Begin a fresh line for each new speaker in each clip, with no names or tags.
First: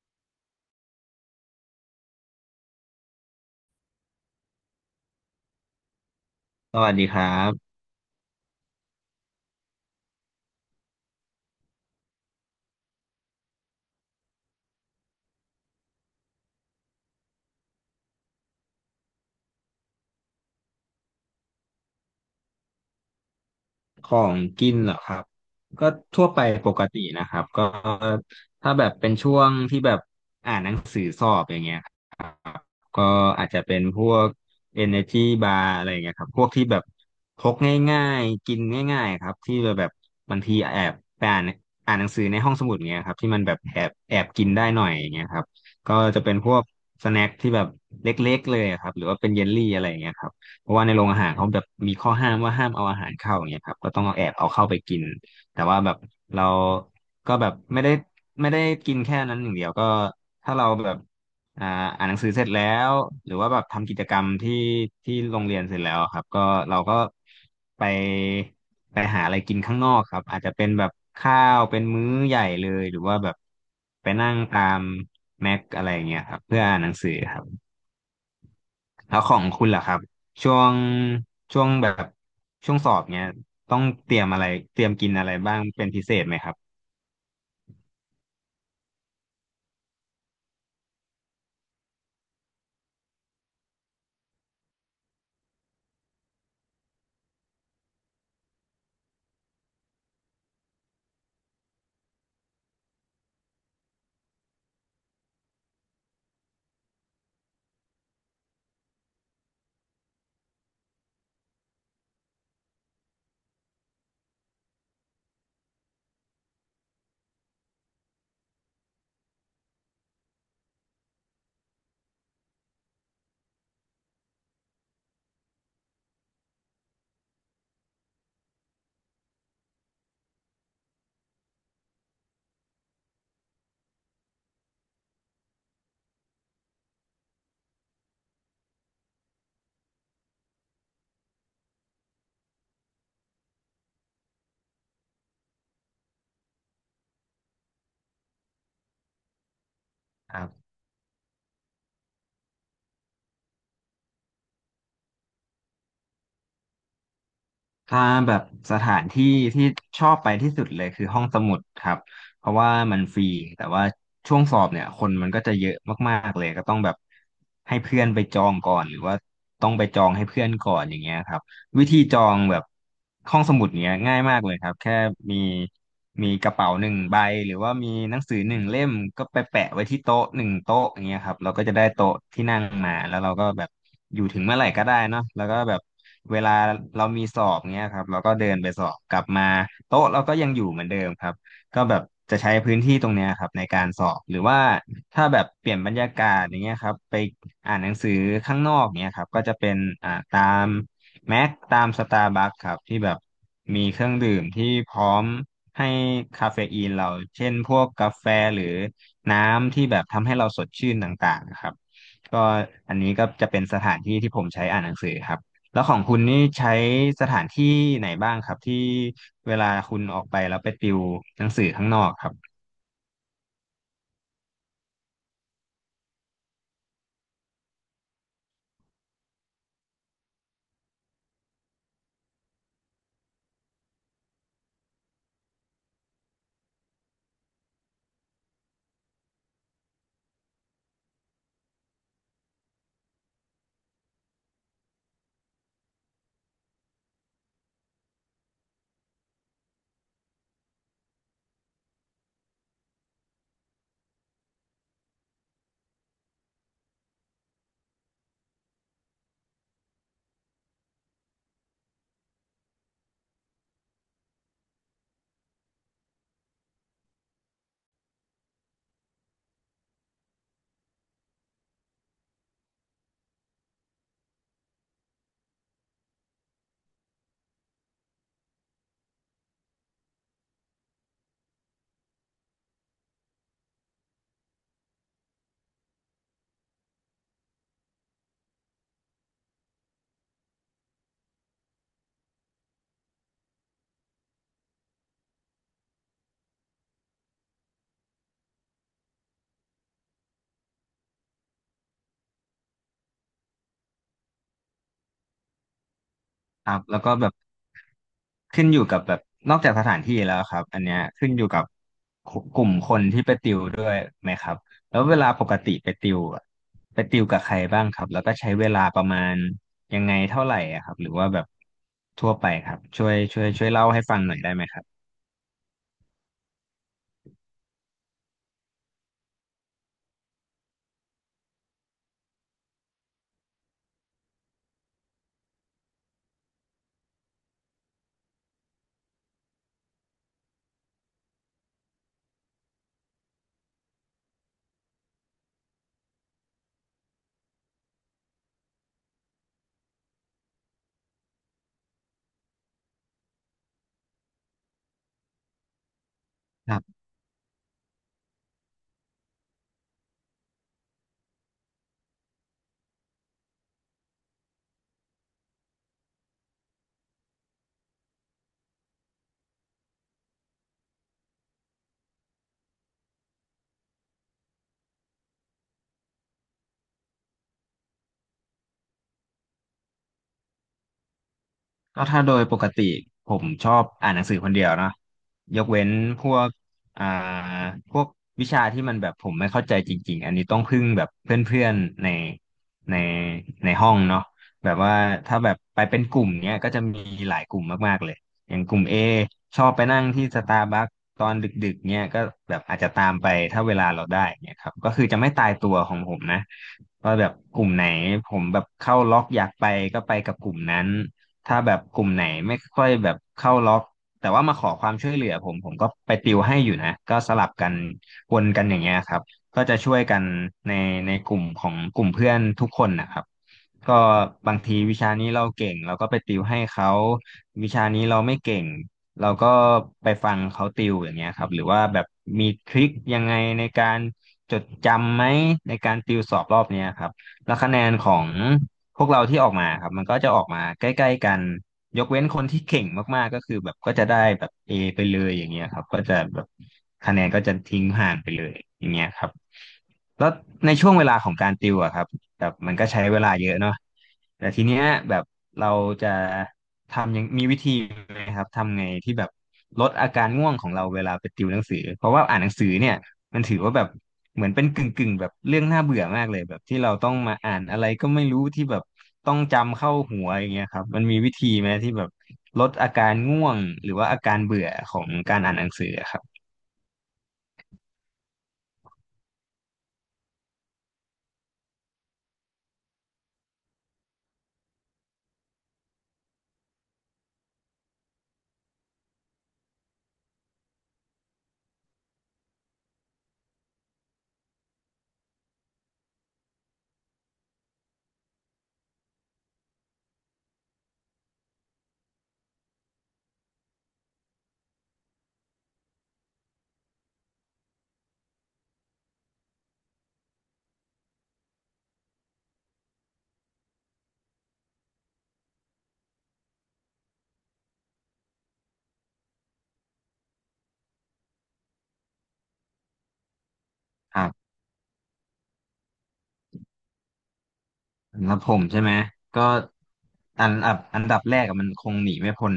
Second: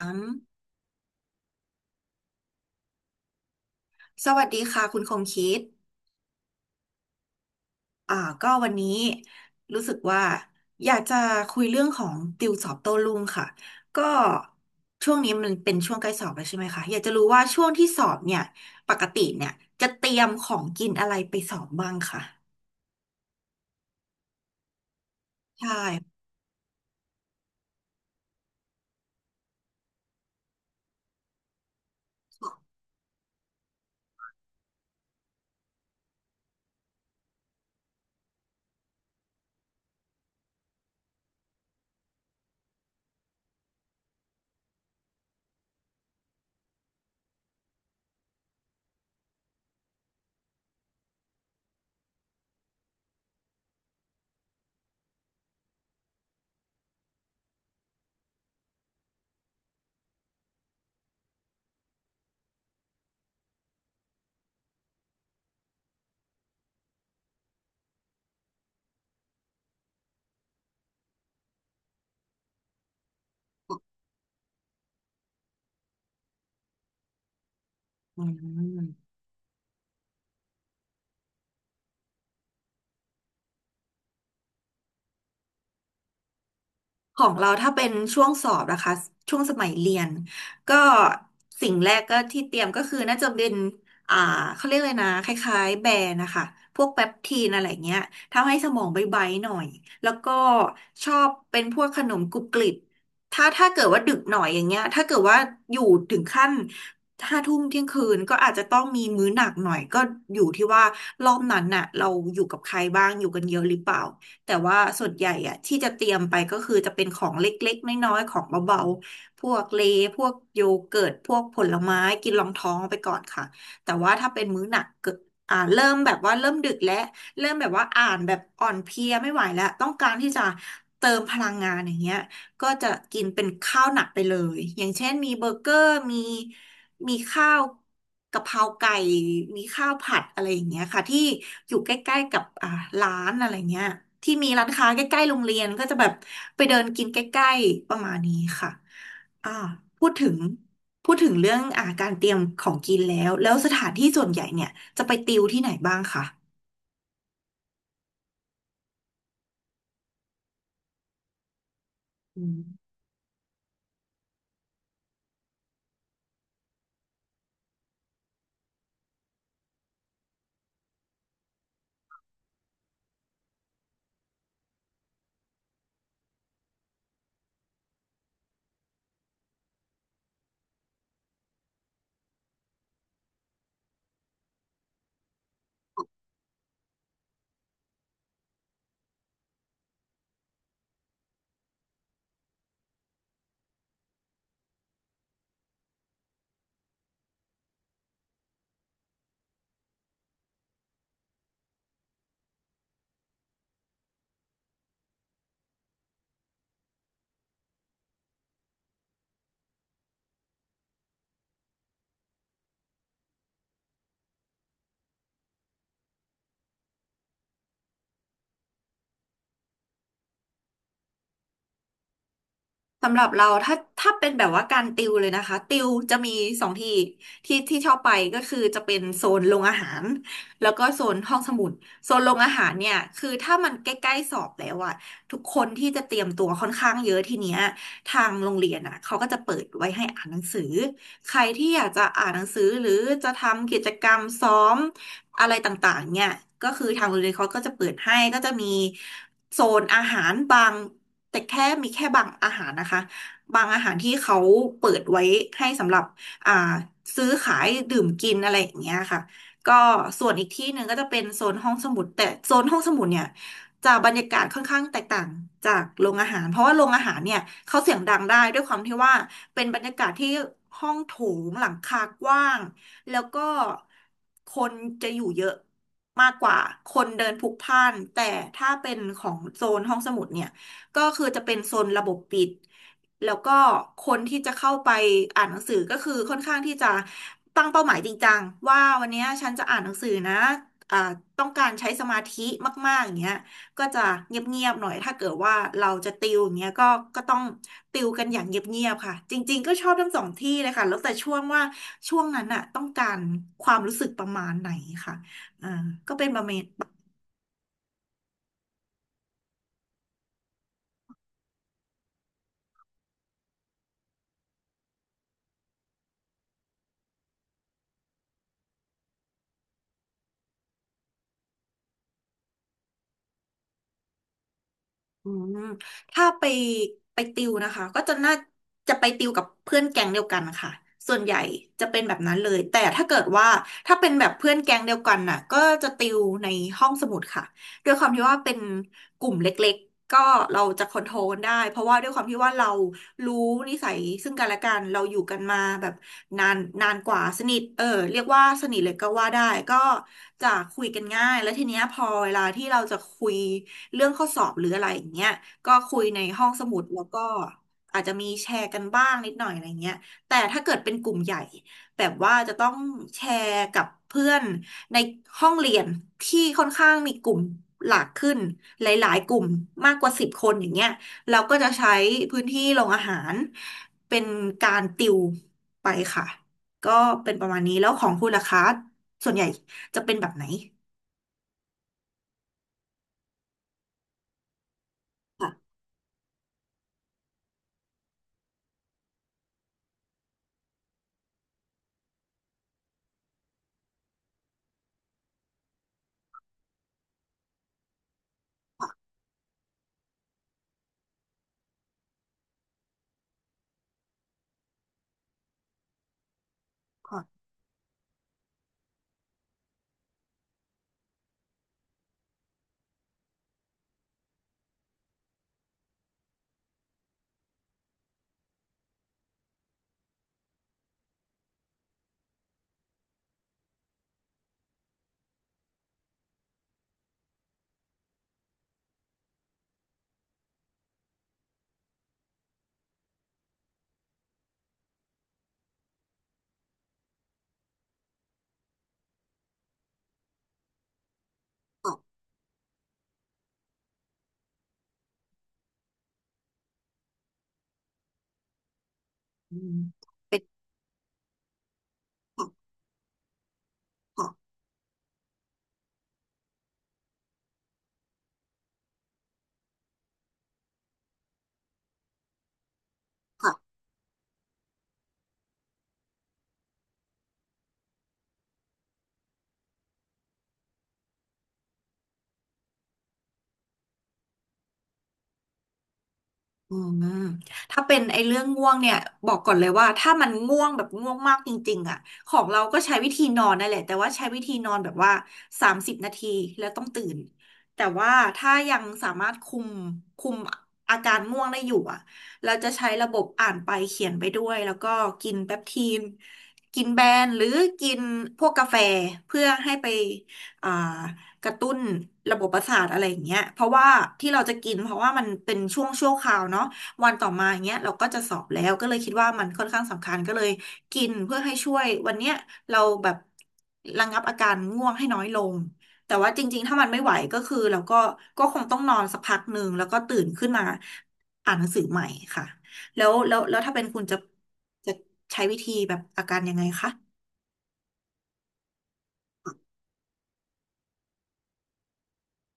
อืมสวัสดีค่ะคุณคงคิด
สวัสดีครับ
อ่าก็วันนี้รู้สึกว่าอยากจะคุยเรื่องของติวสอบโต้รุ่งค่ะ ก็ช่วงนี้มันเป็นช่วงใกล้สอบแล้วใช่ไหมคะ อยากจะรู้ว่าช่วงที่สอบเนี่ยปกติเนี่ยจะเตรียมของกินอะไรไปสอบบ้างค่ะ
ของกินเหรอครับ
ใช่
ก็ทั่วไปปกตินะครับก็ถ้าแบบเป็นช่วงที่แบบอ่านหนังสือสอบอย่างเงี้ยครับก็อาจจะเป็นพวก Energy Bar อะไรอย่างเงี้ยครับพวกที่แบบพกง่ายๆกินง่ายๆครับที่แบบบางทีแอบไปอ่านหนังสือในห้องสมุดเงี้ยครับที่มันแบบแอบกินได้หน่อยอย่างเงี้ยครับก็จะเป็นพวกสแน็คที่แบบเล็กๆเลยอะครับหรือว่าเป็นเยลลี่อะไรอย่างเงี้ยครับ เพราะว่าในโรงอาหารเขาแบบมีข้อห้ามว่าห้ามเอาอาหารเข้าอย่างเงี้ยครับก็ต้องเอาแอบเอาเข้าไปกินแต่ว่าแบบเราก็แบบไม่ได้กินแค่นั้นอย่างเดียวก็ถ้าเราแบบอ่าอ่านหนังสือเสร็จแล้วหรือว่าแบบทำกิจกรรมที่โรงเรียนเสร็จแล้วครับก็เราก็ไปไปหาอะไรกินข้างนอกครับอาจจะเป็นแบบข้าวเป็นมื้อใหญ่เลยหรือว่าแบบไปนั่งตามแม็กอะไรอย่างเงี้ยครับเพื่ออ่านหนังสือครับ
อืม
แล้วของคุณล่ะครับช่วงช่วงแบบช่วงสอบเนี้ยต้องเตรียมอะไรเตรียมกินอะไรบ้างเป็นพิเศษไหมครับ
ของเราถ้าเป็นช่วงสอบนะคะช่วงสมัยเรียนก็สิ่งแรกก็ที่เตรียมก็คือน่าจะเป็นอ่าเขาเรียกเลยนะคล้ายๆแบรนด์นะคะพวกแปปทีนอะไรเงี้ยทำให้สมองใบๆหน่อยแล้วก็ชอบเป็นพวกขนมกรุบกริบถ้าเกิดว่าดึกหน่อยอย่างเงี้ยถ้าเกิดว่าอยู่ถึงขั้นห้าทุ่มเที่ยงคืนก็อาจจะต้องมีมื้อหนักหน่อยก็อยู่ที่ว่ารอบนั้นน่ะเราอยู่กับใครบ้างอยู่กันเยอะหรือเปล่า แต่ว่าส่วนใหญ่อะที่จะเตรียมไปก็คือจะเป็นของเล็กๆน้อยๆของเบาๆพวกเลย์พวกโยเกิร์ตพวกผลไม้กินรองท้องไปก่อนค่ะแต่ว่าถ้าเป็นมื้อหนักเกิดเริ่มแบบว่าเริ่มดึกแล้วเริ่มแบบว่าอ่านแบบอ่อนเพลียไม่ไหวแล้วต้องการที่จะเติมพลังงานอย่างเงี้ย ก็จะกินเป็นข้าวหนักไปเลยอย่างเช่นมีเบอร์เกอร์มีข้าวกะเพราไก่มีข้าวผัดอะไรอย่างเงี้ยค่ะที่อยู่ใกล้ๆกับร้านอะไรเงี้ยที่มีร้านค้าใกล้ๆโรงเรียนก็จะแบบไปเดินกินใกล้ๆประมาณนี้ค่ะอ่าพูดถึ
ค
ง
รับ
พูดถึงเรื่องการเตรียมของกินแล้วแล้วสถานที่ส่วนใหญ่เนี่ยจะไปติวที่ไหนบ้างคะ
ถ้าแบบสถานที่ที่ชอบไปที่สุดเลยคือห้องสมุดครับ
อื
เพราะ
ม
ว่ามันฟรีแต่ว่าช่วงสอบเนี่ยคนมันก็จะเยอะมากๆเลยก็ต้องแบบให้เพื่อนไปจองก่อนหรือว่าต้องไปจองให้เพื่อนก่อนอย่างเงี้ยครับ วิธีจองแบบห้องสมุดเนี้ยง่ายมากเลยครับแค่มีมีกระเป๋าหนึ่งใบหรือว่ามีหนังสือหนึ่งเล่มก็ไปแปะไว้ที่โต๊ะหนึ่งโต๊ะอย่างเงี้ยครับเราก็จะได้โต๊ะที่นั่งมาแล้วเราก็แบบอยู่ถึงเมื่อไหร่ก็ได้เนาะแล้วก็แบบเวลาเรามีสอบเงี้ยครับเราก็เดินไปสอบกลับมาโต๊ะเราก็ยังอยู่เหมือนเดิมครับก็แบบจะใช้พื้นที่ตรงเนี้ยครับในการสอบหรือว่าถ้าแบบเปลี่ยนบรรยากาศอย่างเงี้ยครับไปอ่านหนังสือข้างนอกเนี้ยครับก็จะเป็นตาม แม็กตามสตาร์บัคครับที่แบบมีเครื่องดื่มที่พร้อมให้คาเฟอีนเราเช่นพวกกาแฟหรือน้ำที่แบบทำให้เราสดชื่นต่างๆนะครับก็อันนี้ก็จะเป็นสถานที่ที่ผมใช้อ่านหนังสือครับแล้วของคุณนี่ใช้สถานที่ไหนบ้างครับที่เวลาคุณออกไปแล้วไปติวหนังสือข้างนอกครับ
สำหรับเราถ้าเป็นแบบว่าการติวเลยนะคะติวจะมีสองที่ที่ที่ชอบไปก็คือจะเป็นโซนโรงอาหารแล้วก็โซนห้องสมุดโซนโรงอาหารเนี่ยคือถ้ามันใกล้ๆสอบแล้วอะทุกคนที่จะเตรียมตัวค่อนข้างเยอะทีเนี้ยทางโรงเรียนอะเขาก็จะเปิดไว้ให้อ่านหนังสือใครที่อยากจะอ่านหนังสือหรือจะทำกิจกรรมซ้อมอะไรต่างๆเนี่ยก็คือทางโรงเรียนเขาก็จะเปิดให้ก็จะมีโซนอาหารบาง แต่แค่มีแค่บางอาหารนะคะบางอาหารที่เขาเปิดไว้ให้สำหรับอ่าซื้อขายดื่มกินอะไรอย่างเงี้ยค่ะก็ส่วนอีกที่หนึ่งก็จะเป็นโซนห้องสมุดแต่โซนห้องสมุดเนี่ยจะบรรยากาศค่อนข้างแตกต่างจากโรงอาหารเพราะว่าโรงอาหารเนี่ยเขาเสียงดังได้ด้วยความที่ว่าเป็นบรรยากาศที่ห้องโถงหลังคากว้างแล้วก็คนจะอยู่เยอะมากกว่าคนเดินพลุกพล่านแต่ถ้าเป็นของโซนห้องสมุดเนี่ย ก็คือจะเป็นโซนระบบปิดแล้วก็คนที่จะเข้าไปอ่านหนังสือก็คือค่อนข้างที่จะตั้งเป้าหมายจริงจังว่าวันเนี้ยฉันจะอ่านหนังสือนะอ่าต้องการใช้สมาธิมากๆอย่างเงี้ยก็จะเงียบๆหน่อยถ้าเกิดว่าเราจะติวอย่างเงี้ยก็ต้องติวกันอย่างเงียบๆค่ะจริงๆก็ชอบทั้งสองที่เลยค่ะแล้วแต่ช่วงว่าช่วงนั้นน่ะต้องการความรู้สึกประมาณไหนค่ะอ่าก็เป็นประมาณ
ครับแล้วก็แบบขึ้นอยู่กับแบบนอกจากสถานที่แล้วครับอันเนี้ยขึ้นอยู่กับกลุ่มคนที่ไปติวด้วยไหมครับแล้วเวลาปกติไปติวอะไปติวกับใครบ้างครับแล้วก็ใช้เวลาประมาณยังไงเท่าไหร่อะครับหรือว่าแบบทั่วไปครับช่วยเล่าให้ฟังหน่อยได้ไหมครับ
อืมถ้าไปติวนะคะก็จะน่าจะไปติวกับเพื่อนแก๊งเดียวกันค่ะส่วนใหญ่จะเป็นแบบนั้นเลยแต่ถ้าเกิดว่าถ้าเป็นแบบเพื่อนแก๊งเดียวกันน่ะก็จะติวในห้องสมุดค่ะด้วยความที่ว่าเป็นกลุ่มเล็กๆก็เราจะคอนโทรลได้เพราะว่าด้วยความที่ว่าเรารู้นิสัยซึ่งกันและกันเราอยู่กันมาแบบ นานนานกว่าสนิทเออเรียกว่าสนิทเลยก็ว่าได้ก็จะคุยกันง่ายแล้วทีเนี้ยพอเวลาที่เราจะคุยเรื่องข้อสอบหรืออะไรอย่างเงี้ยก็คุยในห้องสมุดแล้วก็อาจจะมีแชร์กันบ้างนิดหน่อยอะไรเงี้ยแต่ถ้าเกิดเป็นกลุ่มใหญ่แบบว่าจะต้องแชร์กับเพื่อนในห้องเรียนที่ค่อนข้างมีกลุ่มหลากขึ้นหลายๆกลุ่มมากกว่า10 คนอย่างเงี้ย เราก็จะใช้พื้นที่โรงอาหารเป็นการติวไปค่ะก็เป็นประมาณนี้แล้วของคุณล่ะคะส่วนใหญ่จะเป็นแบบไหน
ก็ถ้าโดยปกติผมชอบอ่านหนังสือคนเดียวเนอะ
ค่ะ
ยกเว้นพวกอ่าพวกวิชาที่มันแบบผมไม่เข้าใจจริงๆอันนี้ต้องพึ่งแบบเพื่อนๆในในห้องเนาะแบบว่าถ้าแบบไปเป็นกลุ่มเนี้ยก็จะมีหลายกลุ่มมากๆเลยอย่างกลุ่ม A ชอบไปนั่งที่สตาร์บัคตอนดึกๆเนี้ยก็แบบอาจจะตามไปถ้าเวลาเราได้เนี้ยครับก็คือจะไม่ตายตัวของผมนะ
ข
ว่าแบบ
อ
กลุ่มไหนผมแบบเข้าล็อกอยากไปก็ไปกับกลุ่มนั้น ถ้าแบบกลุ่มไหนไม่ค่อยแบบเข้าล็อกแต่ว่ามาขอความช่วยเหลือผมก็ไปติวให้อยู่นะก็สลับกันวนกันอย่างเงี้ยครับก็จะช่วยกันในในกลุ่มของกลุ่มเพื่อนทุกคนนะครับก็บางทีวิชานี้เราเก่งเราก็ไปติวให้เขาวิชานี้เราไม่เก่งเราก็ไปฟังเขาติวอย่างเงี้ยครับหรือว่าแบบมีทริคยังไงในการจดจำไหมในการติวสอบรอบเนี้ยครับแล้วคะแนนของ พวกเราที่ออกมาครับมันก็จะออกมาใกล้ๆกัน
ตอบ
ยกเว้นคนที่เก่งมากๆก็คือแบบก็จะได้แบบ A ไปเลยอย่างเงี้ยครับก็จะแบบคะแนนก็จะทิ้งห่างไปเลยอย่างเงี้ยครับ
อืม
แล้ว
เป็น
ในช่วงเวลาของการติวอะครับแบบมันก็ใช้เวลาเยอะเนาะ
ข
แต่ทีเนี้ยแบบเราจะทำยังมีวิธีไหมครับทำไงที่แบบลดอาการง่วงของเราเวลาไปติวหนังสือเพราะว่าอ่านหนังสือเนี่ยมันถือ
อ
ว่าแบบ เหมือนเป็นกึ่งแบบเรื่องน่าเบื่อมากเลยแบบที่เราต้องมาอ่านอะไรก็ไม่รู้ที่แบบต้องจำเข้าหัวอย่างเงี้ยครับมันมีวิธีไหมที่แบบลดอาการง่วงหรือว่าอาการเบื่อของการอ่านหนังสืออะครับ
อืมถ้าเป็นไอ้เรื่องง่วงเนี่ยบอกก่อนเลยว่าถ้ามันง่วงแบบง่วงมากจริงๆอ่ะของเราก็ใช้วิธีนอนนั่นแหละแต่ว่าใช้วิธีนอนแบบว่า30 นาทีแล้วต้องตื่นแต่ว่าถ้ายังสามารถคุมอาการง่วงได้อยู่อ่ะเราจะใช้ระบบอ่านไปเขียนไปด้วยแล้วก็กินแปปทีนกินแบนหรือกินพวกกาแฟเพื่อให้ไปอ่า กระตุ้นระบบประสาทอะไรอย่างเงี้ยเพราะว่าที่เราจะกินเพราะว่ามันเป็นช่วงชั่วคราวเนาะวันต่อมาอย่างเงี้ยเราก็จะสอบแล้วก็เลยคิดว่ามันค่อนข้างสำคัญก็เลยกินเพื่อให้ช่วยวันเนี้ยเราแบบระงับอาการง่วงให้น้อยลงแต่ว่าจริงๆถ้ามันไม่ไหวก็คือเราก็ก็คงต้องนอนสักพักหนึ่งแล้วก็ตื่นขึ้นมาอ่านหนังสือใหม่ค่ะแล้วถ้าเป็นคุณจะ
ครับ
จะใช้วิธีแบบอาการยังไงคะ
สำหรับผมใช่ไหมก็อันอันดับแรกอะมันคงหนีไม่พ้น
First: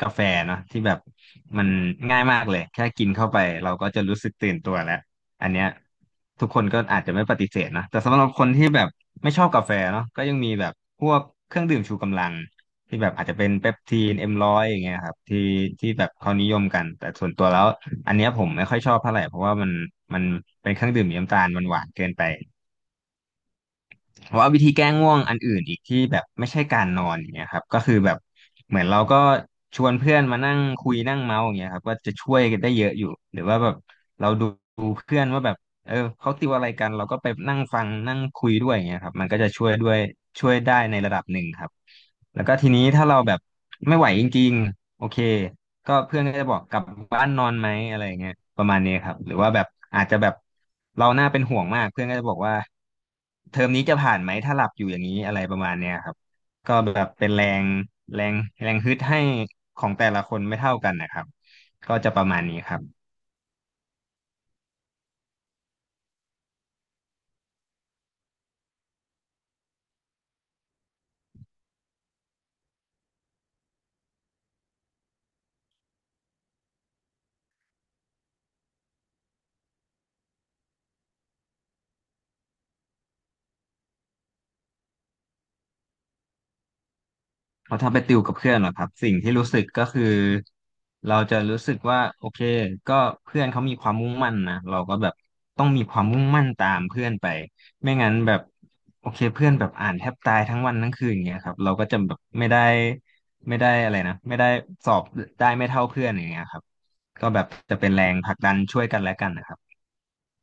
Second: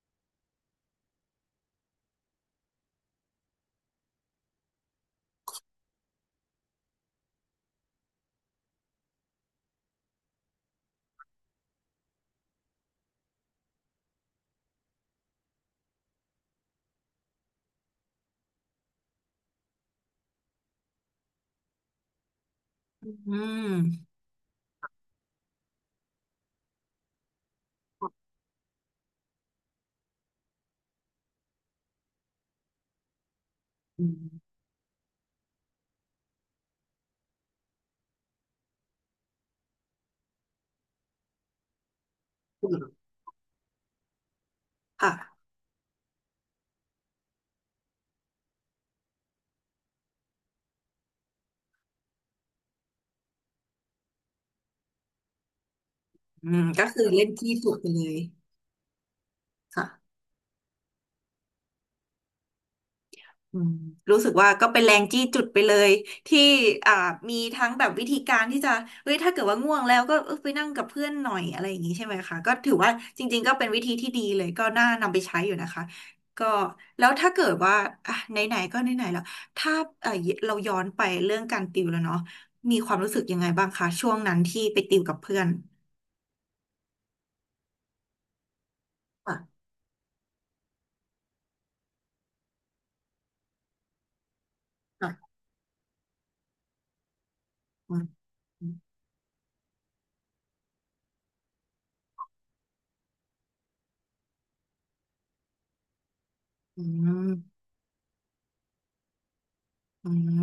กาแฟเนาะที่แบบมันง่ายมากเลยแค่กินเข้าไปเราก็จะรู้สึกตื่นตัวแล้วอันเนี้ยทุกคนก็อาจจะไม่ปฏิเสธนะแต่สำหรับคนที่แบบไม่ชอบกาแฟเนาะก็ยังมีแบบพวกเครื่องดื่มชูกำลังที่แบบอาจจะเป็นเปปทีนเอ็มร้อยอย่างเงี้ยครับที่แบบเขานิยมกันแต่ส่วนตัวแล้วอันเนี้ยผมไม่ค่อยชอบเท่าไหร่เพราะว่ามันเป็นเครื่องดื่มมีน้ำตาลมันหวานเกินไป
อืม
แต่ว่าวิธีแก้ง่วงอันอื่นอีกที่แบบไม่ใช่การนอนอย่างเงี้ยครับก็คือแบบเหมือนเราก็ชวนเพื่อนมานั่งคุยนั่งเมาส์อย่างเงี้ยครับก็จะช่วยกันได้เยอะอยู่หรือว่าแบบ
อื
เราดู
ม
เพื่อนว่าแบบเออเขาติวอะไรกันเราก็ไปนั่งฟังนั่งคุยด้วยอย่างเงี้ยครับมันก็จะช่วยได้ในระดับหนึ่งครับแล้วก็ทีนี้ถ้าเราแบบไม่ไหวจริงๆโอเค
ค่ะ
ก็เพื่อนก็จะบอกกลับบ้านนอนไหมอะไรอย่างเงี้ยประมาณนี้ครับหรือว่าแบบอาจจะแบบเราน่าเป็นห่วงมากเพื่อนก็จะบอกว่าเทอมนี้จะผ่านไหมถ้าหลับอยู่อย่างนี้อะไรประมาณเนี้ยครับ
อืม
ก็
ก็
แบ
คือ
บ
เล่
เป็
น
นแร
จี้
ง
จุดไปเลย
แรงแรงฮึดให้ของแต่
ค่ะ
ละคนไม่เท่ากันนะครับก็จะประมาณนี้ครับ
อืมรู้สึกว่าก็เป็นแรงจี้จุดไปเลยที่อ่ามีทั้งแบบวิธีการที่จะเฮ้ยถ้าเกิดว่าง่วงแล้วก็เออไปนั่งกับเพื่อนหน่อยอะไรอย่างนี้ใช่ไหมคะก็ถือว่าจริงๆก็เป็นวิธีที่ดีเลยก็น่านำไปใช้อยู่นะคะก็แล้วถ้าเกิดว่าอ่ะไหนๆก็ไหนๆแล้วถ้าเออเราย้อนไปเรื่องการติวแล้วเนาะมีความรู้สึกยังไงบ้างคะช่วงนั้นที่ไปติวกับเพื่อน
เพราะถ้าไปติวกับเพื่อนเหรอครับสิ่งที่รู้สึ
ค่ะ
กก็คือเราจะรู้สึกว่าโอเคก็เพื่อนเขามีความมุ่งมั่นนะเราก็แบบ
ค่ะ
ต้องมีความมุ่งมั่นตามเพื่อนไปไม่
อื
งั้น
ม
แบบโอเคเพื่อนแบบอ่านแทบตายทั้งวันทั้งคืนอย่างเงี้ยครับเราก็จะแบบไม่ได้สอบได้ไม่เท่าเพื่อนอย่างเงี้ยครับ
อื
ก็แบบ
ม
จะเป็นแรงผลักดันช่วยกันและกันนะครับ
อืม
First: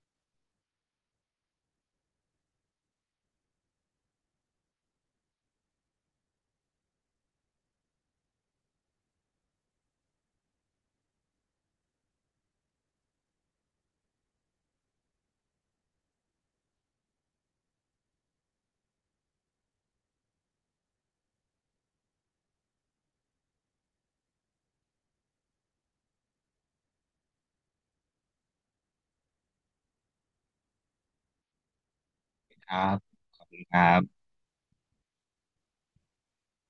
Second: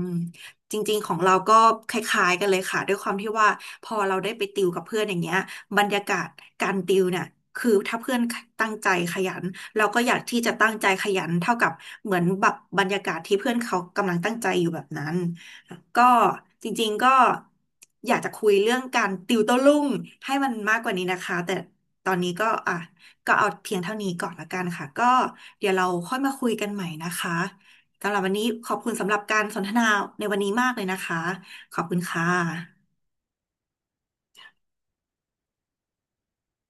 จริงๆของเราก็คล้ายๆกันเลยค่ะด้วยความที่ว่าพอเราได้ไปติวกับเพื่อนอย่างเงี้ยบรรยากาศการติวเนี่ยคือถ้าเพื่อนตั้งใจขยันเราก็อยากที่จะตั้งใจขยันเท่ากับเหมือนแบบบรรยากาศที่เพื่อนเขากำลังตั้งใจอยู่แบบนั้นก็จริงๆก็อยากจะคุยเรื่องการติวโต้รุ่งให้มันมากกว่านี้นะคะแต่ตอนนี้ก็อ่ะก็เอาเพียงเท่านี้ก่อนละกันค่ะก็เดี๋ยวเราค่อยมาคุยกันใหม่นะคะ สำหรับวันนี้ขอบคุณสำหรับการสนทนาในวันนี้มากเลยนะคะขอบคุณค่
ครั
ะ
บ